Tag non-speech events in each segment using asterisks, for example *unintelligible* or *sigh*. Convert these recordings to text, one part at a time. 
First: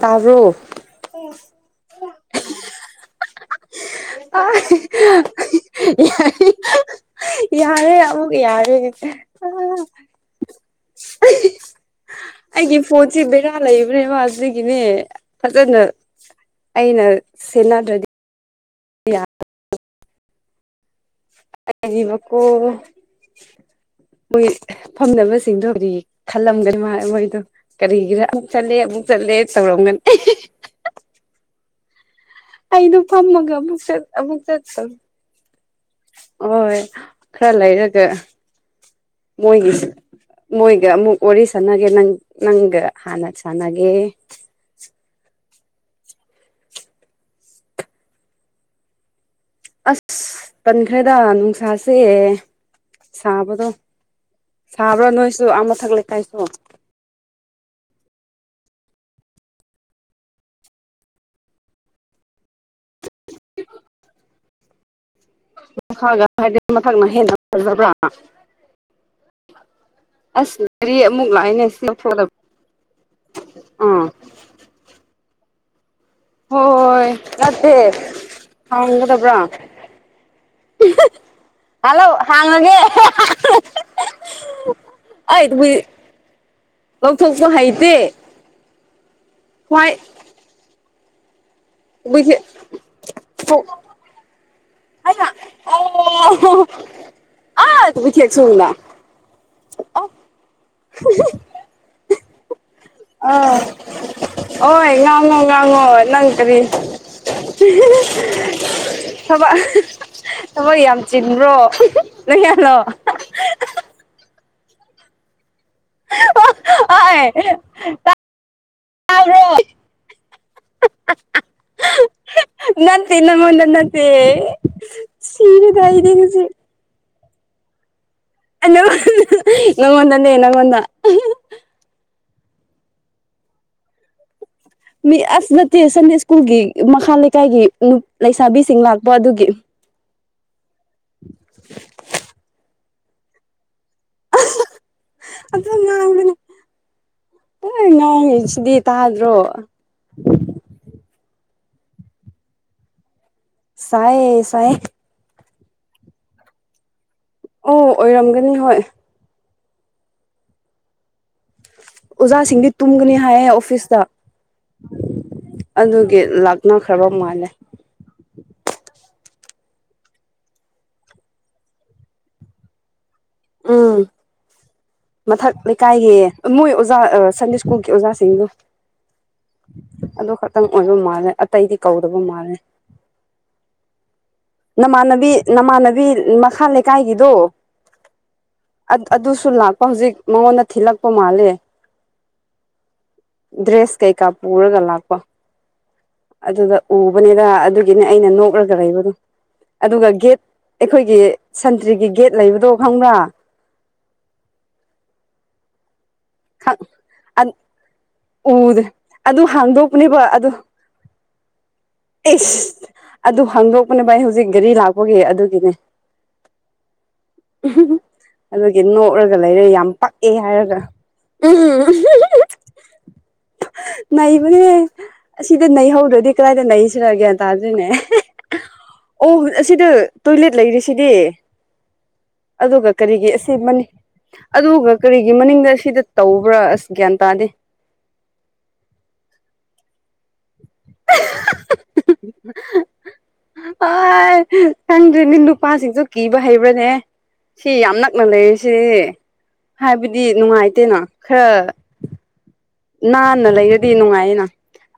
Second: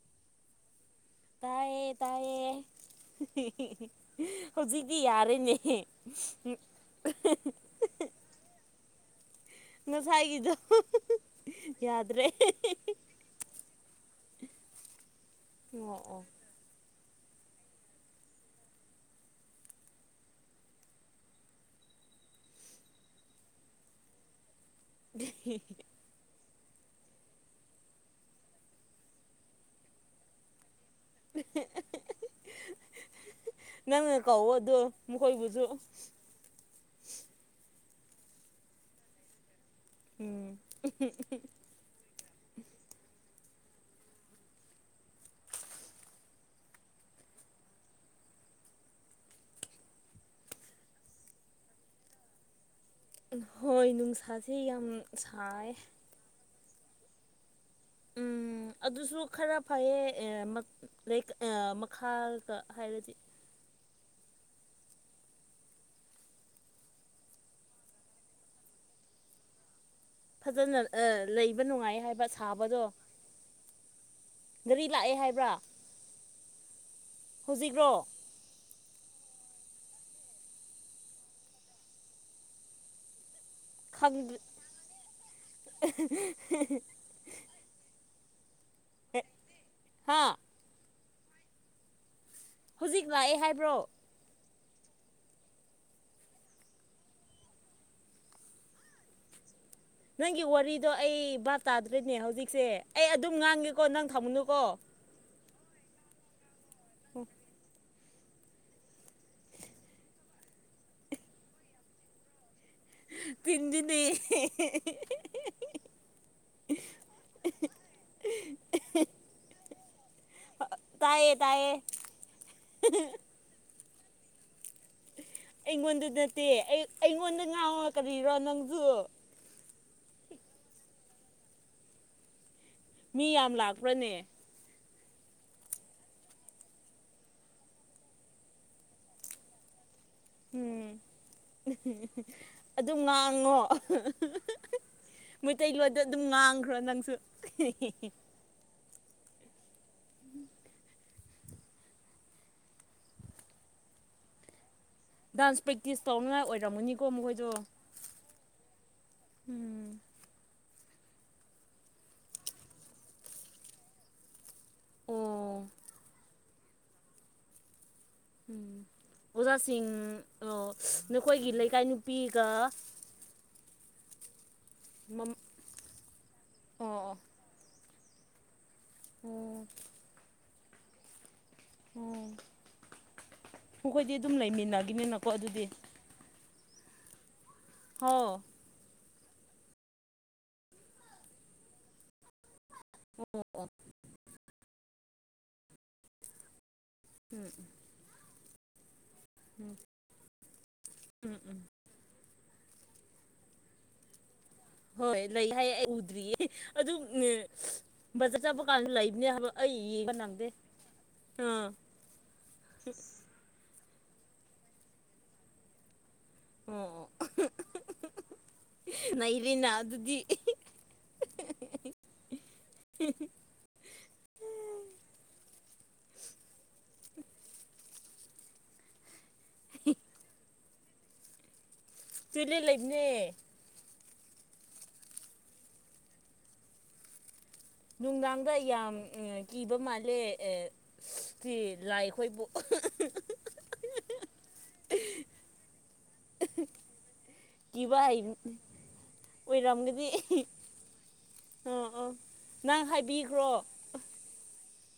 ꯇꯥꯕ꯭ꯔꯣ ꯎ ꯇꯥꯏꯌꯦ ꯇꯥꯏꯌꯦ ꯑ ꯍꯧꯖꯤꯛꯇꯤ ꯌꯥꯔꯦꯅꯦ ꯌꯥ ꯌꯥꯔꯦ ꯑꯃꯨꯛ ꯌꯥꯔꯦ ꯉꯁꯥꯏꯒꯤꯗꯣ ꯌꯥꯗ꯭ꯔꯦ ꯑꯩꯒꯤ ꯐꯣꯟꯠꯁꯤ ꯕꯦꯔꯥ ꯂꯩꯕꯅꯦꯕ ꯑꯗꯨꯗꯒꯤꯅꯦ ꯐꯖꯅ ꯑꯣ ꯑꯣ ꯑꯩꯅ ꯁꯤꯟꯅꯗ꯭ꯔꯦꯗꯤ *unintelligible* ꯐꯝꯅꯕꯁꯤꯡꯗꯣ ꯍꯧꯗꯤ ꯈꯜꯂꯝꯒꯅꯤ ꯃꯥ ꯃꯣꯏꯗꯣ ꯀꯔꯤꯒꯤꯔ ꯑꯃꯨꯛ ꯆꯠꯂꯦ ꯑꯃꯨꯛ ꯆꯠꯂꯦ ꯇꯧꯔꯝꯒꯅꯤ *inaudible* ꯑꯩꯗꯣ ꯐꯝꯃꯒ ꯅꯪꯅ ꯑꯃꯨꯛ ꯀꯧꯋꯣ ꯆꯠ ꯑꯗꯣ ꯃꯈꯣꯏꯕꯨꯁꯨ ꯍꯣꯏ ꯈꯔ ꯂꯩꯔ ꯃꯣꯏꯒꯤ ꯎꯝ ꯃꯣꯏꯒ ꯑꯃꯨꯛ ꯋꯥꯔꯤ ꯁꯥꯅꯒꯦ ꯅꯪ ꯅꯪꯒ ꯍꯥꯟꯅ ꯁꯥꯟꯅꯒꯦ ꯑꯁ ꯇꯟꯈ꯭ꯔꯦꯗ ꯅꯨꯡꯁꯥꯁꯦ ꯁꯥꯕꯗꯣ ꯍꯣꯏ ꯅꯨꯡꯁꯥꯁꯦ ꯌꯥꯝ ꯁꯥꯕ꯭ꯔꯥ ꯅꯣꯏꯁꯨ ꯑꯃ ꯁꯥꯏ ꯃꯊꯛ ꯂꯩꯀꯥꯏꯁꯨ ꯎꯝ ꯑꯗꯨꯁꯨ ꯈꯔ ꯐꯩꯌꯦ ꯃꯈꯥꯒ ꯍꯥꯏꯔꯗꯤ ꯃꯈꯥꯒ ꯍꯥꯏꯗꯤ ꯃꯊꯛꯅ ꯍꯦꯟꯅ ꯐꯖꯕ꯭ꯔꯥ ꯑꯁ ꯐꯖꯅ ꯒꯥꯔꯤ ꯑꯃꯨꯛ ꯂꯩꯕ ꯂꯥꯛꯏꯅꯦ ꯁꯤ ꯅꯨꯡꯉꯥꯏ ꯍꯥꯏꯕ ꯂꯧꯊꯣꯛꯀꯗꯕ ꯁꯥꯕꯗꯣ ꯒꯥꯔꯤ ꯂꯥꯛꯑꯦ ꯍꯥꯏꯕ ꯭ꯔꯥ ꯍꯣ ꯍꯣ ꯍꯣꯏ ꯅꯠꯇꯦ ꯍꯥꯡꯒꯗꯕ꯭ꯔꯣ ꯍꯜꯂꯣ ꯍꯥꯡꯉꯒꯦ ꯑꯩ ꯈꯪ ꯍꯏ ꯂꯧꯊꯣꯛꯄ ꯍꯩꯇꯦ ꯍ꯭ꯋꯥꯏ ꯍꯥꯥ *inaudible* ꯍꯧꯖꯤꯛ ꯂꯥꯛꯑꯦ ꯍꯥꯏꯕ꯭ꯔꯣ ꯍꯩꯕ ꯑꯣ *unintelligible* ꯑꯣ ꯅꯪꯒꯤ ꯋꯥꯔꯤꯗꯣ ꯑꯩ ꯚꯕ ꯇꯥꯗ꯭ꯔꯦꯅꯦ ꯍꯧꯖꯤꯛ ꯍꯧꯖꯤꯛꯁꯦ ꯑꯩ ꯑ ꯑꯗꯨꯝ ꯉꯥꯡꯒꯦꯀꯣ ꯅꯪ ꯊꯝꯃꯨꯅꯨꯀꯣ ꯑꯣ ꯉꯡꯉꫭ ꯉꯉꯣ ꯑꯪ ꯀꯔꯤ ꯑꯣ ꯊꯕꯛ ꯊꯕꯛ ꯌꯥꯝ ꯆꯤꯟꯕ꯭ꯔꯣ ꯂꯣꯏꯌꯥꯂꯣ ꯄꯤꯟꯗꯤꯅꯤ *unintelligible* ꯇꯥꯏꯌꯦ ꯇꯥꯏꯌꯦ ꯅꯠꯇ ꯅꯉꫭꯟꯗ ꯅꯠꯇ *unintelligible* ꯑꯩꯉꯣꯟꯗ ꯅꯠꯇꯦ ꯑꯩ ꯑꯩꯉꯣꯟꯗ ꯉꯥꯎ *unintelligible* ꯅꯪꯉꯣꯟꯗꯅꯦ ꯅꯪꯉꯣꯟꯗ ꯃꯤ ꯌꯥꯝ ꯂꯥꯛꯄ꯭ꯔꯅꯦ ꯃꯤ ꯑꯁ ꯅꯠꯇꯦ ꯁꯟꯗꯦ ꯁ꯭ꯀꯨꯜꯒꯤ ꯃꯈꯥ ꯂꯩꯀꯥꯏꯒꯤ ꯂꯩꯁꯥꯕꯤꯁꯤꯡ ꯂꯥꯛꯄ ꯑꯗꯨꯒꯤ ꯎꯝ ꯑꯗꯨꯝ ꯉꯥꯡꯉꯣ ꯑꯗꯨ ꯃꯩꯇꯩꯂꯣꯟꯗ ꯑꯗꯨꯝ ꯉꯥꯡꯕꯅꯦ ꯉꯥꯡꯈ꯭ꯔꯣ ꯅꯪꯁꯨ ꯉꯥꯡꯉꯤꯁꯤꯗꯤ ꯇꯥꯗ꯭ꯔꯣ *inaudible* ꯁꯌꯦ ꯁꯥꯌꯦ ꯗꯥꯟꯁ ꯄ꯭ꯔꯦꯛꯇꯤꯁ ꯇꯧꯅꯉꯥꯏ ꯑꯣꯏꯔꯝꯃꯅꯤ ꯑꯣ ꯑꯣꯏꯔꯝꯒꯅꯤ ꯍꯣꯏ ꯎꯝ ꯑꯣꯖꯥꯁꯤꯡꯗꯤ ꯇꯨꯝꯒꯅꯤ ꯍꯥꯏꯌꯦ ꯑꯣꯐꯤꯁꯇ ꯑꯣ ꯑꯗꯨꯒꯤ ꯂꯥꯛ ꯅ ꯈꯔꯕ ꯃꯥꯂꯦ ꯎꯝ ꯑꯣꯖꯥꯁꯤꯡ ꯅꯈꯣꯏꯒꯤ ꯂꯩꯀꯥꯏ ꯅꯨꯄꯤꯒ ꯑꯥ ꯃꯝ ꯃꯊꯛ ꯂꯩꯀꯥꯏꯒꯤ ꯃꯣꯏ ꯑꯣꯖꯥ ꯑꯣ ꯁꯟꯗꯦ ꯁ꯭ꯀꯨꯜ ꯑꯣꯖꯥꯁꯤꯡꯗꯨ ꯑꯣ ꯇꯪ ꯑꯣꯏꯕ ꯃꯥꯜꯂꯦ ꯑꯇꯩꯗꯤ ꯑꯣ ꯀꯧꯗꯕ ꯃꯥꯜꯂꯦ ꯑꯩꯈꯣꯏꯗꯤ ꯑꯗꯨꯝ ꯂꯩꯃꯤꯟ ꯅꯃꯥꯟꯅꯕꯤ ꯅꯃꯥꯟꯅꯕꯤ ꯃꯈ ꯈꯥꯥꯟꯦ ꯀꯥꯏꯒꯤꯗꯨꯣ ꯍꯥꯎ ꯑꯗꯨꯁꯨ ꯂꯥꯛꯄ ꯍꯧꯖꯤꯛ ꯃꯉꯣꯟꯗ ꯊꯤꯜꯂꯛꯄ ꯃꯥꯜꯂꯦ ꯗ꯭ꯔꯦꯁ ꯀꯩꯀꯥꯄꯔꯒ ꯂꯥꯛꯄ ꯑꯗꯨꯗ ꯎꯕꯅꯤꯗ ꯎꯝ ꯑꯗꯨꯒꯤꯅꯦ ꯑꯩꯅ ꯅꯣꯛ ꯑꯣꯔꯒꯔ ꯂꯩꯕ ꯑꯗꯨꯝ ꯎꯝ ꯑꯗꯨꯒ ꯒꯦꯠ ꯑꯩꯈꯣꯏꯒꯤ ꯎꯝ ꯎꯝ ꯁꯟꯇ꯭ꯔꯤꯒꯤ ꯒꯦꯠ ꯂꯩꯕꯗꯣ ꯈꯪꯕ꯭ꯔꯥ ꯍꯣꯏ ꯂ ꯍꯥꯏ ꯌꯦ ꯑꯗꯨ ꯕꯖꯠ ꯆꯕ ꯎꯗ꯭ꯔꯦ ꯀꯥꯟꯁꯨ ꯂꯩꯕꯅꯦ ꯑꯗꯨ ꯍꯥꯏꯕ ꯑꯩꯕ ꯍꯥꯡꯗꯣꯛꯄꯅꯦꯕ ꯅꯪꯗꯦ ꯑꯗꯨ ꯑ ꯅꯦ ꯚꯥꯏ ꯍꯧꯖꯤꯛ ꯒꯥꯔꯤ ꯂꯥꯛꯄꯒꯤ ꯑꯗꯨꯒꯤꯅꯦ ꯑꯣ ꯑꯣ ꯑꯗꯨꯒꯤ ꯅꯣꯛꯂꯒ ꯂꯩꯔꯦ ꯅꯩꯔꯦꯅ ꯌꯥꯝ ꯑꯗꯨꯗꯤ ꯄꯛꯑꯦ ꯍꯥꯏꯔꯒ ꯅꯩꯕꯅꯦ ꯑꯁꯤꯗ ꯅꯩꯍꯧꯗ꯭ꯔꯗꯤ ꯀꯗꯥꯏꯗ ꯅꯩꯁꯤꯨꯔꯒꯦ ꯇꯥꯗ꯭ꯣꯏꯅꯦ *inaudible* ꯑꯣ ꯑꯁꯤꯗ ꯇꯣꯏꯂꯦꯠ ꯂꯩꯔꯤꯁꯤ ꯐꯔꯤ ꯇꯣꯏꯂꯦꯠ ꯑꯗꯨꯒ ꯂꯩꯕꯅꯦ ꯀꯔꯤꯒꯤ ꯑꯁꯤꯅꯤ ꯑꯗꯨꯒ ꯀꯔꯤꯒꯤ ꯃꯅꯤꯡꯗ ꯁꯤꯗ ꯇꯧꯕ꯭ꯔꯥ ꯑꯁ ꯒ꯭ꯌꯥꯟ ꯇꯥꯗꯦ ꯅꯨꯡꯗꯥꯡꯗ ꯌꯥꯝ ꯀꯤꯕ ꯃꯥꯜꯂꯦ ꯁꯤꯤ ꯂꯥꯏ ꯑꯩꯈꯣꯏꯕꯨ ꯑ ꯊꯪ꯭ꯔꯤ ꯅꯤꯡꯅ ꯄꯄꯥ ꯁꯤꯖ ꯀꯤꯕ ꯍꯩꯕ꯭ꯔꯅꯦ ꯁꯤ ꯌꯥꯝ ꯀꯤꯕ ꯍꯩ ꯅꯛꯅ ꯂꯩꯔꯤꯁꯦ ꯑꯣꯏꯔꯝꯒꯅꯤ ꯍꯥꯏꯕꯗꯤ ꯅꯨꯡꯉꯥꯏꯇꯦꯅꯣ ꯈꯔ ꯑꯥ ꯑꯥ ꯅꯪ ꯅꯥꯟꯅ ꯍꯥꯏꯕꯤꯈ꯭ꯔꯣ ꯂꯩꯔꯗꯤ ꯅꯨꯡꯉꯥꯏꯌꯦꯅ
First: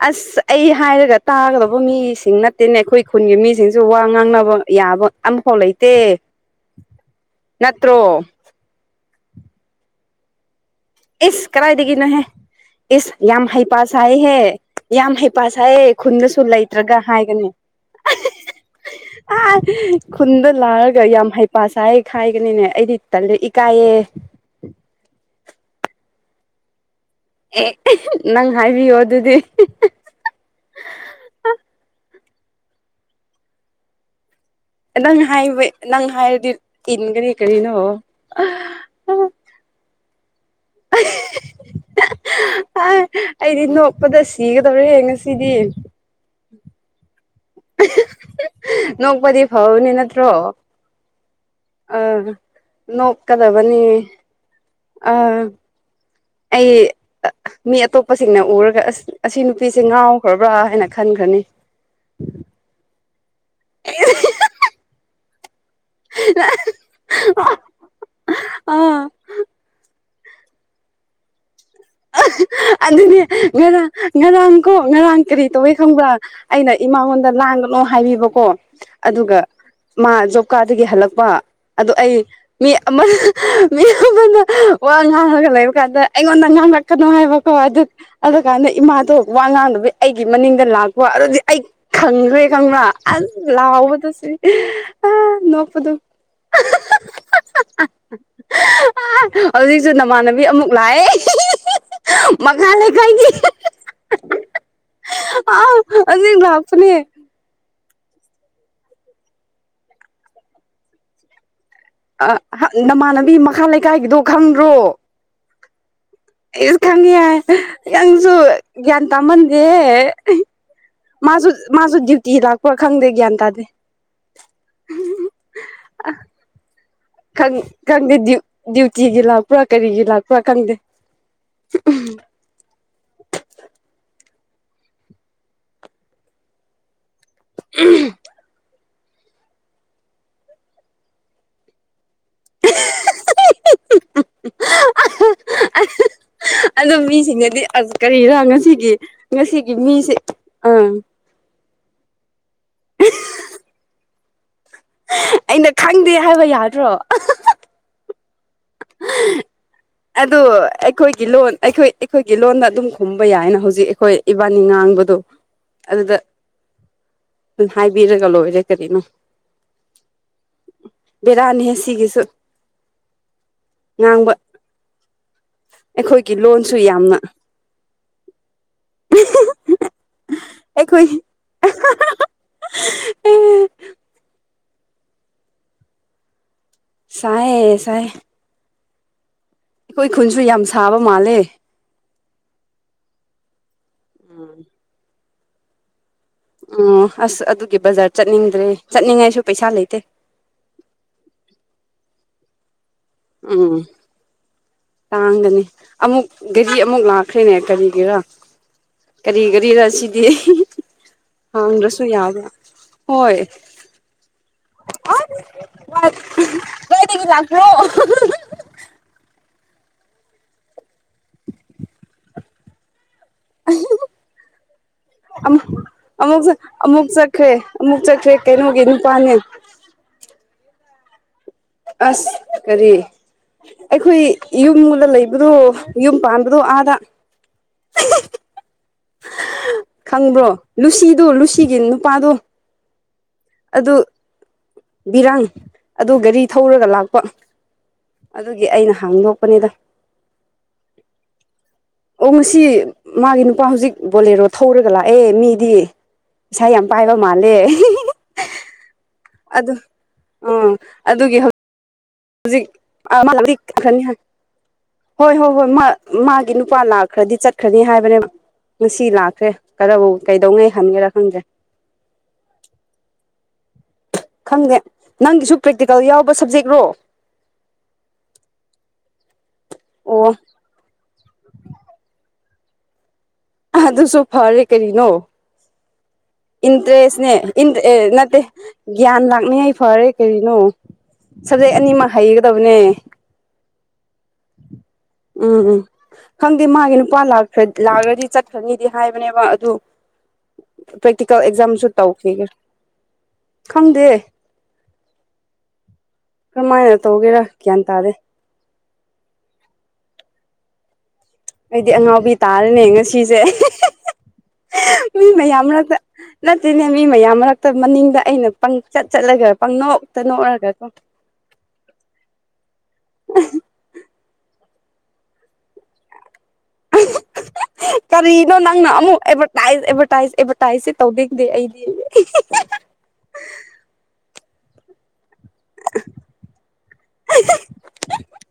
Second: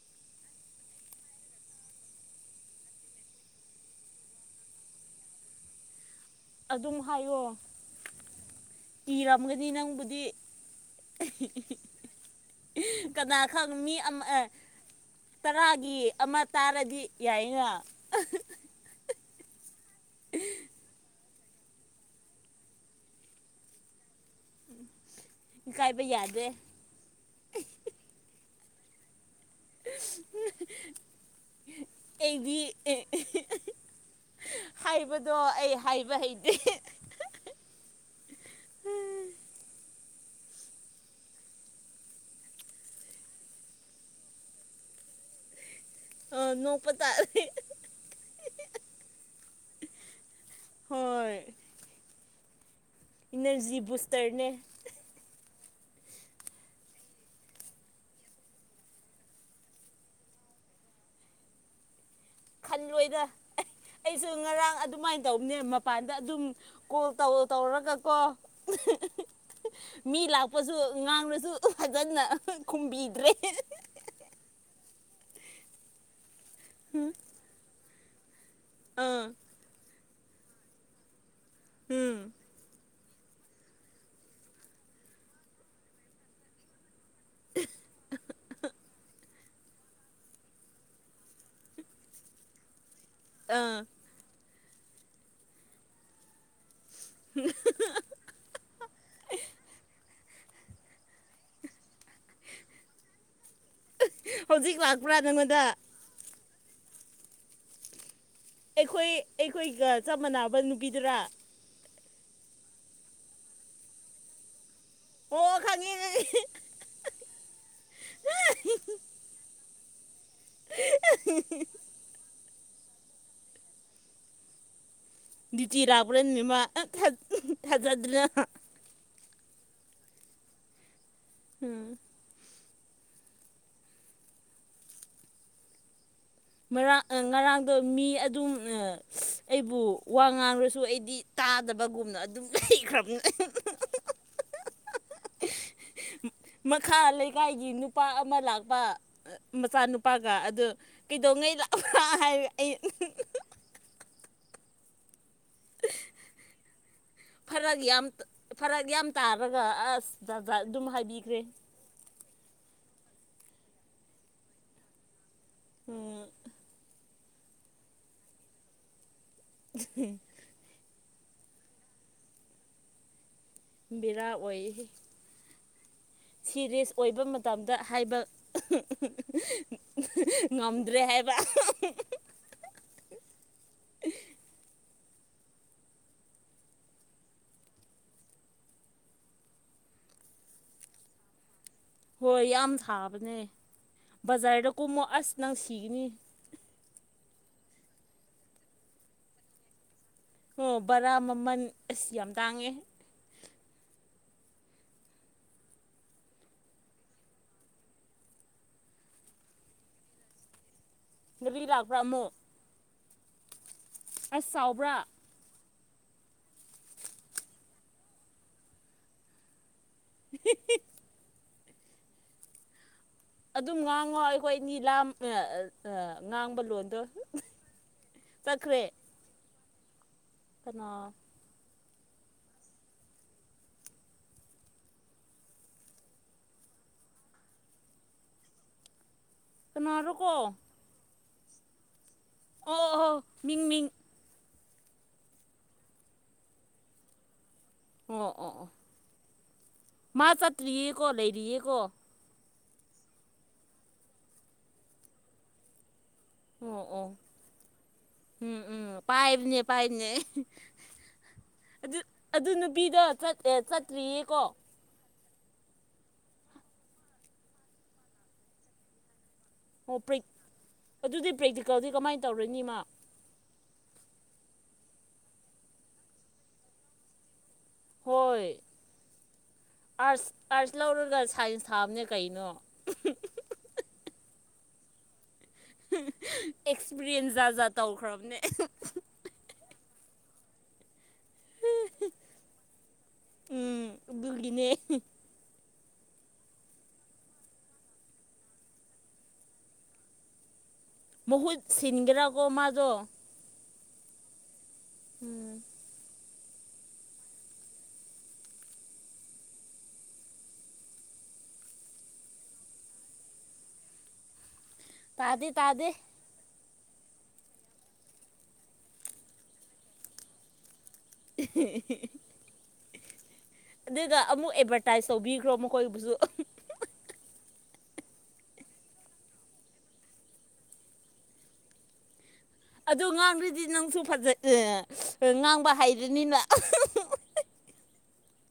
ꯑꯁ ꯑꯩ ꯍꯥꯏꯔꯒ ꯇꯥꯒꯗꯕ ꯃꯤꯁꯤꯡ ꯅꯠꯇꯦꯅꯦ ꯑꯩꯈꯣꯏ ꯈꯨꯟꯒꯤ ꯃꯤꯁꯤꯡꯁꯨ ꯋꯥ ꯉꯥꯡꯅꯕ ꯌꯥꯕ ꯑꯐꯥꯎ ꯂꯩꯇꯦ ꯑꯗꯨꯝ ꯍꯥꯏꯌꯣ ꯅꯠꯇ꯭ꯔꯣ ꯏꯔꯝꯒꯅꯤ ꯅꯪꯕꯨꯗꯤ ꯏꯁ ꯀꯗꯥꯥꯏꯗꯒꯤꯅꯣꯍꯦ ꯏꯁ ꯌꯥꯝ ꯀꯅꯥ ꯈꯪ ꯍꯩꯄꯥ ꯃꯤ ꯁꯥꯏꯍꯦ ꯑꯃ ꯌꯥꯝ ꯍꯩꯄꯥ ꯁꯥꯏꯍꯦ ꯇꯔꯥꯒꯤ ꯈꯨꯟꯗꯁꯨ ꯑꯃ ꯂꯩꯇ꯭ꯔꯒ ꯇꯥꯔꯗꯤ ꯍꯥꯏꯒꯅꯤ ꯌꯥꯏꯅ ꯑ ꯈꯨꯟꯗ ꯂꯥꯛꯑꯒ ꯌꯥꯝ ꯍꯥꯏ ꯄꯥꯁꯥꯏ ꯈꯥꯏꯒꯅꯤꯅꯦ ꯑꯩꯗꯤ ꯇꯜꯂꯦ ꯏꯀꯥꯏꯌꯦꯦ ꯀꯥꯏꯕ ꯌꯥꯗꯦ ꯑꯦ ꯅꯪ ꯍꯥꯏꯕꯤꯌꯣ ꯑꯗꯨꯗꯤ ꯑꯩꯒꯤ ꯑ ꯅꯪ ꯍꯥꯏꯕ ꯅꯪ ꯍꯥꯏꯔꯗꯤ ꯍꯩꯇꯦ ꯏꯟꯒꯅꯤ ꯀꯔꯤꯅꯣ ꯑꯍꯍꯍ ꯑ ꯑꯩꯗꯤ ꯅꯣꯛꯄꯗ ꯁꯤꯒꯗꯧꯔꯦ ꯉꯁꯤꯗꯤ ꯑ ꯅꯣꯛꯄ ꯇꯥꯔꯦ ꯑꯍꯍꯍ ꯅꯣꯛꯄꯗꯤ ꯐꯕꯅꯤ ꯅꯠꯇ꯭ꯔꯣ ꯍꯣꯏ ꯑꯥ ꯏꯅꯔꯖꯤ ꯅꯣꯛꯀꯗꯕꯅꯤ ꯕꯨꯁꯇꯔꯅꯦ ꯑꯥ ꯑꯩ ꯑ ꯃꯤ ꯑꯇꯣꯞꯄꯁꯤꯡꯅ ꯎꯔꯒ ꯑꯁ ꯑꯁꯤ ꯅꯨꯄꯤꯁꯦ ꯉꯥꯎꯈ꯭ꯔꯕ꯭ꯔꯥ ꯍꯥꯏꯅ ꯈꯟꯈ꯭ꯔꯅꯤ ꯂꯣꯏꯗ ꯑꯦ ꯑꯩꯁꯨ ꯉꯔꯥꯡ ꯑꯗꯨꯃꯥꯏꯅ ꯇꯧꯕꯅꯦ ꯀꯥꯟꯗ ꯑꯗꯨꯝ ꯀꯣꯜ ꯇꯧꯔ ꯇꯧꯔꯒꯀꯣ ꯑꯥ ꯃꯤ ꯂꯥꯛꯄꯁꯨ ꯉꯥꯡꯂꯁꯨ ꯐꯖꯅ ꯑꯍ ꯑꯗꯨꯅꯦ ꯈꯨꯝꯕꯤꯗ꯭ꯔꯦ ꯉꯔꯥꯡ ꯉꯔꯥꯡ ꯀꯣ ꯉꯔꯥꯡ ꯀꯔꯤ ꯇꯧꯋꯦ ꯈꯪꯕ꯭ꯔꯥ ꯑꯩꯅ ꯏꯃꯥꯉꯣꯟꯗ ꯂꯥꯡꯒꯅꯣ ꯍꯥꯏꯕꯤꯕꯀꯣ ꯑꯥ ꯑꯗꯨꯒ ꯃꯥ ꯖꯣꯞ ꯀꯥꯔꯗꯗꯒꯤ ꯍꯜꯂꯛꯄ ꯑꯗꯣ ꯑꯩ ꯎꯝ ꯃꯤ ꯑꯃ ꯑꯍ ꯃꯤ ꯑꯃꯅ ꯋꯥ ꯉꯥꯡꯉꯒ ꯂꯩꯕ ꯀꯥꯟꯗ ꯑꯩꯉꯣꯟꯗ ꯉꯥꯡꯂꯛ ꯀꯅꯣ ꯍꯥꯏꯕꯀꯣ ꯑꯗꯨ ꯑꯗꯨ ꯀꯥꯟꯗ ꯏꯃꯥꯗꯣ ꯋꯥ ꯉꯥꯡꯗꯕꯤ ꯑꯩꯒꯤ ꯃꯅꯤꯡꯗ ꯂꯥꯛꯄ ꯑꯗꯨꯗꯤ ꯑꯩ ꯈꯪꯒ꯭ꯔꯦ ꯈꯪꯕ꯭ꯔꯥ ꯑꯁ ꯑꯥ ꯂꯥꯎꯕꯗꯇ ꯁꯤ ꯑ ꯅꯣꯛꯄꯗꯨ ꯍꯍꯍꯍ ꯍꯧꯖꯤꯛꯁꯨ ꯅꯃꯥꯟꯅꯕꯤ ꯕꯤ ꯑꯃꯨꯛ ꯂꯥꯛꯑꯦ ꯃꯈꯥ ꯂꯩꯀꯥꯏꯒꯤ ꯍꯧꯖꯤꯛ ꯂꯥꯛꯄ꯭ꯔꯥ ꯅꯪꯉꯣꯟꯗ ꯑꯥꯎ ꯑꯗꯨ ꯂꯥꯎ ꯁꯅꯤ ꯑꯩꯈꯣꯏ ꯑꯩꯈꯣꯏꯒ ꯆꯞ ꯃꯥꯟꯅꯕ ꯅꯨꯄꯤꯗꯨꯔꯥ ꯑ ꯍ ꯅꯃꯥꯟꯅꯕꯤ ꯃꯈꯥ ꯂꯩꯀꯥꯏꯒꯤꯗꯣ ꯈꯪꯗ꯭ꯔꯣ ꯑꯣ ꯈꯪꯉꯦ ꯈꯪꯉꯦ ꯑꯩꯁꯨ ꯈꯪꯉꯦ ꯍꯥꯏ ꯅꯪꯁꯨ ꯒ꯭ꯌꯥꯟ ꯇꯥꯃꯟꯗꯦ ꯍꯦ ꯑꯍꯤ ꯃꯥꯖꯨ ꯃꯥꯖꯨ ꯗ꯭ꯌꯨꯇꯤ ꯂꯥꯛ ꯄꯨ ꯈꯪꯗꯦ ꯒ꯭ꯌꯥꯟ ꯇꯥꯗꯦ ꯗ꯭ꯌꯨꯇꯤ ꯂꯥꯛꯄ꯭ꯔꯅꯤ ꯃꯥ ꯈꯪ ꯈꯪꯗꯦ ꯊꯥꯖꯗꯅ ꯗ꯭ꯌꯨ ꯁꯤꯒꯤ ꯂꯥꯛꯄ꯭ꯔꯥ ꯀꯔꯤꯒꯤ ꯂꯥꯛꯄ꯭ꯔꯥ ꯈꯪꯗꯦ ꯎꯝ ꯃꯔꯛ ꯉꯔꯥꯡꯗꯣ ꯃꯤ ꯑꯗꯨꯝ ꯑꯩꯕꯨ ꯋꯥ ꯉꯥꯡꯂꯁꯨ ꯑꯩꯗꯤ ꯇꯥꯗꯕꯒꯨꯝꯅ ꯂꯩꯈ꯭ꯔꯕꯅꯦ *unintelligible* ꯑꯗꯣ ꯃꯈꯥ ꯃꯤꯁꯤꯡꯅꯗꯤ ꯂꯩꯀꯥꯏꯒꯤ ꯑꯁ ꯅꯨꯄꯥ ꯀꯔꯤꯔꯥ ꯑꯃ ꯂꯥꯛꯄ ꯉꯁꯤꯒꯤ ꯉꯁꯤꯒꯤ ꯃꯤꯁꯦ ꯃꯆꯥꯅꯨꯄꯥꯒ ꯑꯗꯨ ꯑꯥ ꯀꯩꯗꯧꯉꯩ ꯂꯥꯛ ꯍꯥꯏ ꯑꯩ ꯑꯩꯅ ꯈꯪꯗꯦ ꯍꯥꯏꯕ ꯌꯥꯗ꯭ꯔꯣ ꯐꯔꯛ ꯌꯥꯝ ꯐꯔꯛ ꯌꯥꯝ ꯇꯥꯔꯒ ꯑꯁ *unintelligible* ꯑꯗꯨ ꯖꯥꯠ ꯖꯥꯠ ꯑꯗꯨꯝ ꯑꯩꯈꯣꯏꯒꯤ ꯍꯥꯏꯕꯤꯈ꯭ꯔꯦ ꯂꯣꯟ ꯑꯩꯈꯣꯏ ꯑꯩꯈꯣꯏꯒꯤ ꯂꯣꯟꯗ ꯑꯗꯨꯝ ꯍꯨꯝꯕ ꯌꯥꯏꯅ ꯍꯧꯖꯤꯛ ꯑꯩꯈꯣꯏ ꯏꯕꯥꯅꯤ ꯉꯥꯡꯕꯗꯣ ꯑꯗꯨꯗ ꯑꯗꯨ ꯍꯥꯏꯕꯤꯔꯒ ꯂꯣꯏꯔꯦ ꯀꯔꯤꯅꯣ *unintelligible* ꯕꯤꯔꯥꯅꯦ ꯍꯦ ꯁꯤꯒꯤꯁꯨ ꯉꯥꯡꯕ ꯕꯦꯔꯥ ꯑꯣꯏ ꯑꯩꯈꯣꯏꯒꯤ ꯂꯣꯟꯁꯨ ꯁꯤꯔꯤꯁ ꯌꯥꯝꯅ ꯑꯣꯏꯕ ꯃꯇꯝꯗ ꯍꯥꯏꯕ ꯉꯝꯗ꯭ꯔꯦ ꯑꯩꯈꯣꯏ ꯍꯥꯏꯕ ꯁꯥꯏꯌꯦ ꯁꯥꯏꯌꯦ ꯑꯩꯈꯣꯏ ꯈꯨꯟꯁꯨ ꯌꯥꯝ ꯁꯥꯕ ꯃꯥꯜꯂꯦ ꯍꯣꯏ ꯌꯥꯝ ꯁꯥꯕꯅꯦ ꯕꯖꯥꯔꯗ ꯀꯨꯝꯃꯣ ꯑꯁ ꯅꯪ ꯁꯤꯒꯅꯤ ꯑꯣ ꯑꯁ ꯑꯗꯨꯒꯤ ꯕꯖꯥꯔ ꯆꯠꯅꯤꯡꯗ꯭ꯔꯦ ꯆꯠꯅꯤꯡꯉꯥꯏꯁꯨ ꯄꯩꯁꯥ ꯂꯩꯇꯦ ꯑꯣ ꯕꯔꯥ ꯃꯃꯜ ꯑꯁꯤ ꯌꯥꯝ ꯇꯥꯡꯉꯦ ꯎꯝ ꯇꯥꯡꯒꯅꯤ ꯑꯃꯨꯛ ꯒꯥꯔꯤ ꯑꯃꯨꯛ ꯂꯥꯛꯈ꯭ꯔꯦꯅꯦ ꯀꯔꯤꯒꯤꯔꯥ ꯀꯔꯤ ꯒꯥꯔꯤꯔ ꯁꯤꯗꯤ ꯒꯥꯔꯤ ꯂꯥꯛꯄ꯭ꯔꯥ ꯍꯪꯗ꯭ꯔꯁꯨ ꯑꯃꯨꯛ ꯌꯥꯕ ꯍꯣꯏ ꯑꯁ ꯆꯥꯎꯕ꯭ꯔꯥ ꯀꯦꯗꯤꯒꯤ ꯂꯥꯛꯈꯣ *unintelligible* ꯑꯗꯨꯝ ꯉꯥꯡꯉꯣ ꯑꯩꯈꯣꯏ ꯅꯤ ꯂꯥ ꯑꯃꯨꯛ ꯑꯃꯨꯛ ꯉꯥꯡꯕ ꯂꯣꯟꯗꯣ ꯑꯃꯨꯛ ꯆꯠꯈ꯭ꯔꯦ ꯑꯃꯨꯛ ꯆꯠꯈ꯭ꯔꯦ ꯀꯩꯅꯣꯒꯤ ꯅꯨꯄꯥꯅꯦ *inaudible* ꯍꯩꯃ ꯑꯁ ꯀꯔꯤ ꯑꯩꯈꯣꯏ ꯌꯨꯝꯗ ꯂꯩꯕꯗꯣ ꯌꯨꯝ ꯄꯥꯟꯕꯗꯣ ꯑꯥꯗ ꯀꯅꯥꯔꯣꯀꯣ ꯈꯪꯕ꯭ꯔꯣ ꯑꯣ ꯂꯨꯁꯤ ꯂꯨꯁꯤꯒꯤ ꯅꯨꯄꯥꯗꯣ ꯑꯣ ꯑꯣ ꯃꯤꯡ ꯃꯤꯡ ꯑꯗꯨ ꯕꯤꯔꯥꯡ ꯑꯗꯨ ꯒꯥꯔꯤ ꯊꯧꯔꯒ ꯂꯥꯛꯄ ꯑꯣ ꯑꯣ ꯑꯣ ꯑꯗꯨꯒꯤ ꯑꯩꯅ ꯍꯥꯡꯗꯣꯛꯄꯅꯤꯗ ꯃꯥ ꯆꯠꯇ꯭ꯔꯤꯌꯦ ꯀꯣ ꯂꯩꯔꯤꯌꯦ ꯀꯣ ꯁꯤ ꯃꯥꯒꯤ ꯅꯨꯄꯥ ꯍꯧꯖꯤꯛ ꯕꯣꯂꯦꯔꯣ ꯊꯧꯔꯒ ꯂꯥꯛꯑꯦ ꯃꯤꯗꯤ ꯏꯁꯥ ꯑꯣ ꯌꯥꯝ ꯑꯣ ꯄꯥꯏꯕ ꯃꯥꯜꯂꯦ ꯎꯝ ꯎꯝ ꯄꯥꯏꯕꯅꯦ ꯑꯗꯨ ꯄꯥꯏꯕꯅꯦ ꯎ ꯑꯗꯨꯒꯤ ꯍꯧꯖꯤꯛ ꯑꯗꯨ ꯑꯗꯨ ꯅꯨꯄꯤꯗꯣ ꯈꯅꯤ ꯆꯠꯇ꯭ꯔꯤꯌꯦ ꯀꯣ ꯍꯣꯏ ꯍꯣꯏ ꯍꯣꯏ ꯃꯥꯒꯤ ꯅꯨꯄꯥ ꯂꯥꯛꯈ꯭ꯔꯗꯤ ꯆꯠꯈ꯭ꯔꯅꯤ ꯍꯥꯏꯕꯅꯦꯕ ꯉꯁꯤ ꯂ ꯑꯣ ꯑꯗꯨꯗꯤ ꯄ꯭ꯔꯦꯛꯇꯤꯀꯦꯜꯗꯤ ꯀꯃꯥꯏꯅ ꯇꯧꯔꯅꯤ ꯏꯃ ꯈꯪꯗꯦ ꯅꯪꯒꯤꯁꯨ ꯄ꯭ꯔꯦꯛꯇꯤꯀꯦꯜ ꯌꯥꯎꯕ ꯁꯕꯖꯦꯛꯔꯣ ꯍꯣꯏ ꯑꯣ ꯑꯥꯔꯠꯁ ꯑꯥꯔꯠꯁ ꯂꯧꯔꯒ ꯁꯥꯏꯟꯁ ꯊꯥꯕꯅꯦ ꯀꯩꯅꯣ ꯑꯗꯨ ꯑꯗꯨꯁꯨꯣ ꯐꯔꯦ ꯀꯔꯤꯅꯣ ꯏꯟꯇꯔꯦꯁꯅꯦ ꯑꯦꯛꯁꯄꯤꯔꯤꯌꯦꯟꯁ ꯖꯥꯠ ꯖꯥꯠ ꯇꯧꯈ꯭ꯔꯕꯅꯦ ꯅꯠꯇꯦ ꯒ꯭ꯌꯥꯟ ꯂꯥꯛꯅꯤꯉ ꯐꯔꯦ ꯀꯔꯤꯅꯣ ꯁꯕꯖꯦꯛ ꯑꯅꯤꯃꯛ ꯍꯩꯒꯗꯕꯅꯦ ꯎꯝ ꯂꯤꯅꯦ ꯎꯝ ꯎꯝ ꯈꯪꯗꯦ ꯃꯥꯒꯤ ꯅꯨꯄꯥ ꯂꯥꯛꯑꯒꯗꯤ ꯆꯠꯈ꯭ꯔꯅꯤꯗꯤ ꯍꯥꯏꯕꯅꯦꯕ ꯑꯗꯨ ꯄ꯭ꯔꯦꯛꯇꯤꯀꯦꯜ ꯃꯍꯨꯠ ꯑꯦꯛꯖꯥꯝꯁꯨ ꯁꯤꯟꯒ꯭ꯔꯥꯒ ꯇꯧꯈꯤꯒꯦ ꯃꯥꯗ ꯈꯪꯗꯦ ꯎꯝ ꯀꯃꯥꯏꯅ ꯇꯧꯒꯦꯔꯥ ꯒ꯭ꯌꯥꯟ ꯇꯥꯗꯦ ꯑꯩꯗꯤ ꯑꯉꯥꯎꯕꯤ ꯇꯥꯔꯅꯦ ꯉꯁꯤꯁꯦ ꯎ ꯇꯥꯗꯦ ꯌꯥꯝꯔ ꯇꯥꯗꯦ ꯆ ꯅ ꯑꯗꯨꯅꯦ ꯃꯤ ꯃꯌꯥꯝ ꯃꯔꯛꯇ ꯃꯅꯤꯡꯗ ꯑꯩꯅ ꯄꯪꯆꯠ ꯆꯠꯂꯒ ꯄꯪꯅꯣꯛꯇ ꯅꯣꯛꯑꯔꯒ *inaudible* ꯎ ꯁꯤꯗ ꯑꯃꯨꯛ ꯑꯦꯗꯚꯔꯇꯥꯏꯁ ꯇꯧꯕꯤꯈ꯭ꯔꯣ ꯃꯈꯣꯏꯕꯨꯁꯨ ꯀꯔꯤꯅꯣ ꯅꯪꯅ ꯑꯃꯨꯛ ꯑꯦꯚꯔꯇꯥꯏꯁ ꯑꯦꯚꯔꯇꯥꯏꯁ ꯑꯦꯚꯔꯇꯥꯏꯁꯁꯦ ꯇꯧꯗꯗꯦ ꯑꯩꯗꯤ ꯑ ꯉꯥꯡꯗ꯭ꯔꯤꯗꯤ ꯅꯪꯁꯨ ꯐꯖꯩ ꯉꯥꯡꯕ ꯍꯥꯏꯗꯅꯤꯅ *inaudible*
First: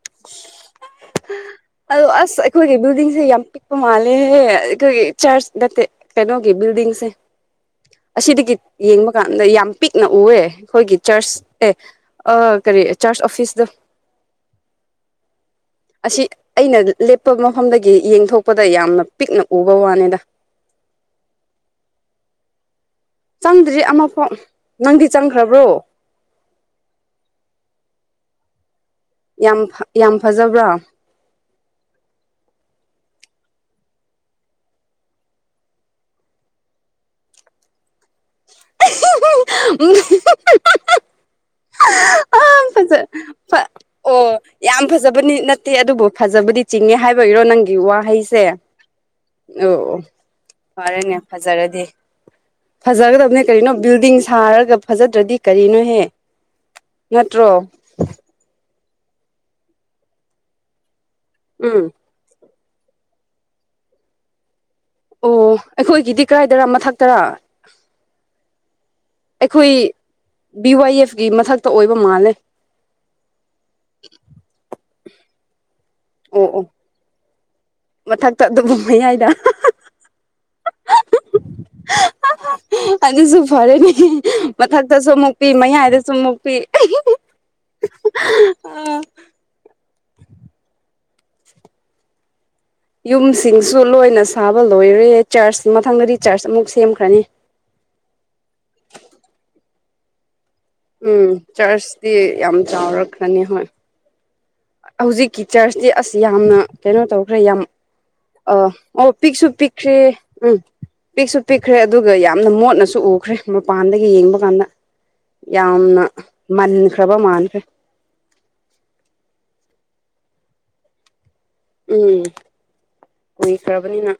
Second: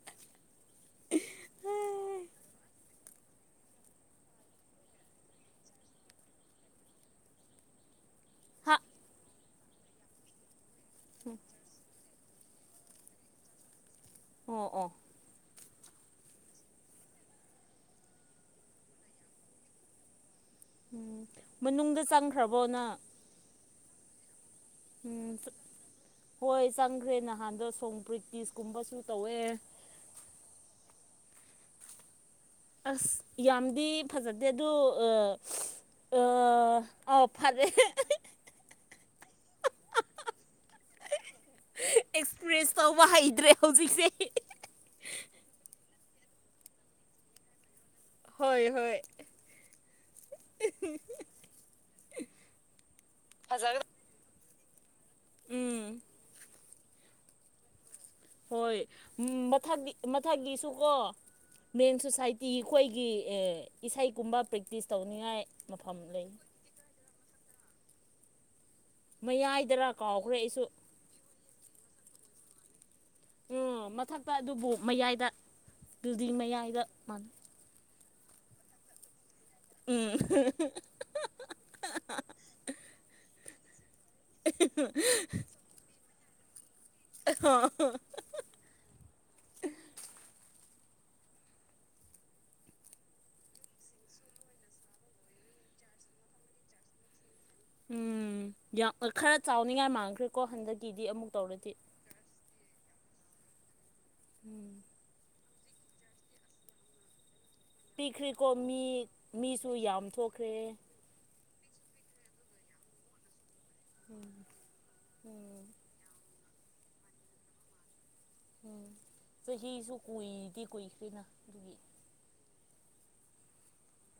ꯑꯗꯣ ꯑꯁ ꯑꯩꯈꯣꯏꯒꯤ ꯕꯤꯜꯗꯤꯡꯁꯦ ꯌꯥꯝ ꯄꯤꯛꯄ ꯃꯥꯜꯂꯦꯍꯦ ꯑꯩꯈꯣꯏꯒꯤ ꯆꯔꯆ ꯅꯠꯇꯦ ꯀꯩꯅꯣꯒꯤ ꯕꯤꯜꯗꯤꯡꯁꯦ ꯑꯁꯤꯗꯒꯤ ꯍꯥ ꯌꯦꯡꯕ ꯀꯥꯟꯗ ꯌꯥꯝ ꯄꯤꯛꯅ ꯎꯑꯦ ꯑꯩꯈꯣꯏꯒꯤ ꯆꯔꯆ ꯑꯦ ꯀꯔꯤ ꯆꯥꯔꯁ ꯑꯣꯐꯤꯁꯇ ꯑꯣ ꯑꯣ ꯑꯁꯤ ꯑꯩꯅ ꯂꯦꯞꯄ ꯃꯐꯝꯗꯒꯤ ꯌꯦꯡꯊꯣꯛꯄꯗ ꯌꯥꯝꯅ ꯄꯤꯛꯅ ꯎꯕ ꯋꯥꯅꯤꯗ ꯎꯝ ꯃꯅꯨꯡꯗ ꯆꯪꯈ꯭ꯔꯕꯣꯅ ꯆꯪꯗ꯭ꯔꯤ ꯑꯃꯐꯥꯎ ꯅꯪꯗꯤ ꯎꯝ ꯆꯪꯈ꯭ꯔꯕ꯭ꯔꯣ ꯍꯣꯏ ꯆꯪꯈ꯭ꯔꯦ ꯅꯍꯥꯟꯗꯣ ꯁꯣꯄ꯭ꯔꯤꯠ ꯀꯁ ꯀꯨꯝꯕꯁꯨ ꯌꯥꯝ ꯌꯥꯝ ꯐꯖꯕ꯭ꯔꯥ ꯑꯁ ꯌꯥꯝꯗꯤ ꯐꯖꯗꯦ ꯑꯗꯨ ꯑꯥꯎ ꯐꯔꯦ ꯑꯦꯛꯁꯄ꯭ꯔꯦꯁ ꯇꯧꯕ ꯐꯖ ꯍꯩꯇ꯭ꯔꯦ ꯍꯧꯖꯤꯛꯁꯦ ꯑꯣ ꯌꯥꯝ ꯐꯖꯕꯅꯤ ꯅꯠꯇꯦ ꯑꯗꯨꯕꯨ ꯐꯖꯕꯨꯗꯤ ꯆꯤꯡꯉꯦ ꯍꯥꯏꯕ ꯑꯣꯏꯔꯣ ꯅꯪꯒꯤ ꯑꯩ ꯋꯥꯍꯩꯁꯦ ꯑꯣ ꯍꯣꯏ ꯍꯣꯏ ꯑꯣ ꯐꯔꯦꯅꯦ ꯐꯖꯔꯗꯤ ꯐꯖꯒꯗꯕꯅꯦ ꯀꯔꯤꯩꯅꯣ ꯕꯤꯜꯗꯤꯡ ꯁꯥꯔ ꯑꯗꯨꯒ ꯐꯖꯗ꯭ꯔꯗꯤ ꯎꯝ ꯀꯔꯤꯅꯣꯍꯦ ꯅꯠꯇ꯭ꯔꯣ ꯍꯣꯏ ꯎꯝ ꯃꯊꯛꯀꯤ ꯃꯊꯛꯀꯤꯁꯨ ꯀꯣ ꯎꯝ ꯃꯦꯟ ꯁꯣꯁꯥꯏꯇꯤ ꯇꯤ ꯑꯩꯈꯣꯏꯒꯤ ꯏꯁꯩꯒꯨꯝꯕ ꯄ꯭ꯔꯦꯛꯇꯤꯁ ꯑꯣ ꯇꯧꯅꯤꯡꯉꯥꯏ ꯃꯐꯝ ꯑꯩꯈꯣꯏꯒꯤꯗꯤ ꯂꯩ ꯀꯗꯥꯥꯏꯗꯔ ꯃꯊꯛ ꯇꯔꯥ ꯑꯩꯈꯣꯏ ꯃꯌꯥꯏꯗꯔ ꯀꯥꯎꯈ꯭ꯔꯦ ꯑꯩꯁꯨ ꯕꯤ ꯋꯥꯏ ꯑꯦꯐꯀꯤ ꯃꯊꯛꯇ ꯑꯣꯏꯕ ꯃꯥꯜꯂꯦ ꯎꯝ ꯃꯊꯛꯇ ꯑꯗꯨ ꯃꯌꯥꯏꯗ ꯕꯤꯜꯗꯤꯡ ꯑꯣ ꯑꯣ ꯃꯌꯥꯏꯗ ꯃꯥꯥꯟꯅꯩ ꯃꯊꯛꯇ ꯑꯗꯨꯨꯝ ꯃꯌꯥꯏꯗ ꯎꯝ ꯑꯗꯨꯁꯨ ꯐꯔꯦꯅꯤ ꯃꯊꯛꯇꯁꯨ ꯑꯃꯨꯛ ꯄꯤ ꯃꯌꯥꯏꯗꯁꯨ ꯑꯃꯨꯛ ꯄꯦ ꯑ *unintelligible* ꯌꯨꯝꯁꯤꯡꯁꯨ ꯂꯣꯏꯅ ꯁꯥꯕ ꯂꯣꯏꯔꯦ ꯆꯔꯆ ꯃꯊꯪꯗꯗꯤ ꯆꯔꯆ ꯑꯃꯨꯛ ꯁꯦꯝꯈ꯭ꯔꯅꯤ ꯎꯝ ꯌꯥꯝ ꯈꯔ ꯆꯥꯎꯅꯤꯡꯉꯥꯏ ꯃꯥꯡꯈ꯭ꯔꯦ ꯎꯝ ꯆꯔꯁꯗꯤ ꯌꯥꯝ ꯆꯥꯎꯔꯛ ꯀꯅꯤ ꯍ ꯎꯝ ꯍꯧꯖꯤꯛꯀꯤ ꯆꯔꯆ ꯗꯦ ꯑꯁꯤꯁ ꯌꯥꯝꯅ ꯀꯩꯅꯣ ꯇꯧꯈ꯭ꯔꯦ ꯌꯥꯝ ꯄꯤꯛꯈ꯭ꯔꯦꯀꯣ ꯑ ꯃꯤ ꯑꯣ ꯄꯤꯛꯁꯨ ꯃꯤꯁꯨ ꯄꯤꯛꯈ꯭ꯔꯦ ꯌꯥꯝ ꯊꯣꯛꯈ꯭ꯔꯦ ꯎꯝ ꯄꯤꯛꯁꯨ ꯄꯤꯛꯈ꯭ꯔꯦ ꯑꯗꯨꯒ ꯌꯥꯝꯅ ꯃꯣꯠꯅꯁꯨ ꯎꯈ꯭ꯔꯦ ꯃꯄꯥꯟꯗꯒꯤ ꯌꯦꯡꯕ ꯀꯥꯟꯗ ꯎꯝ ꯌꯥꯝꯅ ꯃꯥꯟꯈ꯭ꯔꯕ ꯃꯥꯟꯕꯈ꯭ꯔꯦ ꯎꯝ ꯌꯁꯨ ꯀꯨꯏꯗꯤ ꯀꯏ ꯀꯅ ꯎꯝ ꯀꯨꯏꯈ꯭ꯔꯕꯅꯤꯅ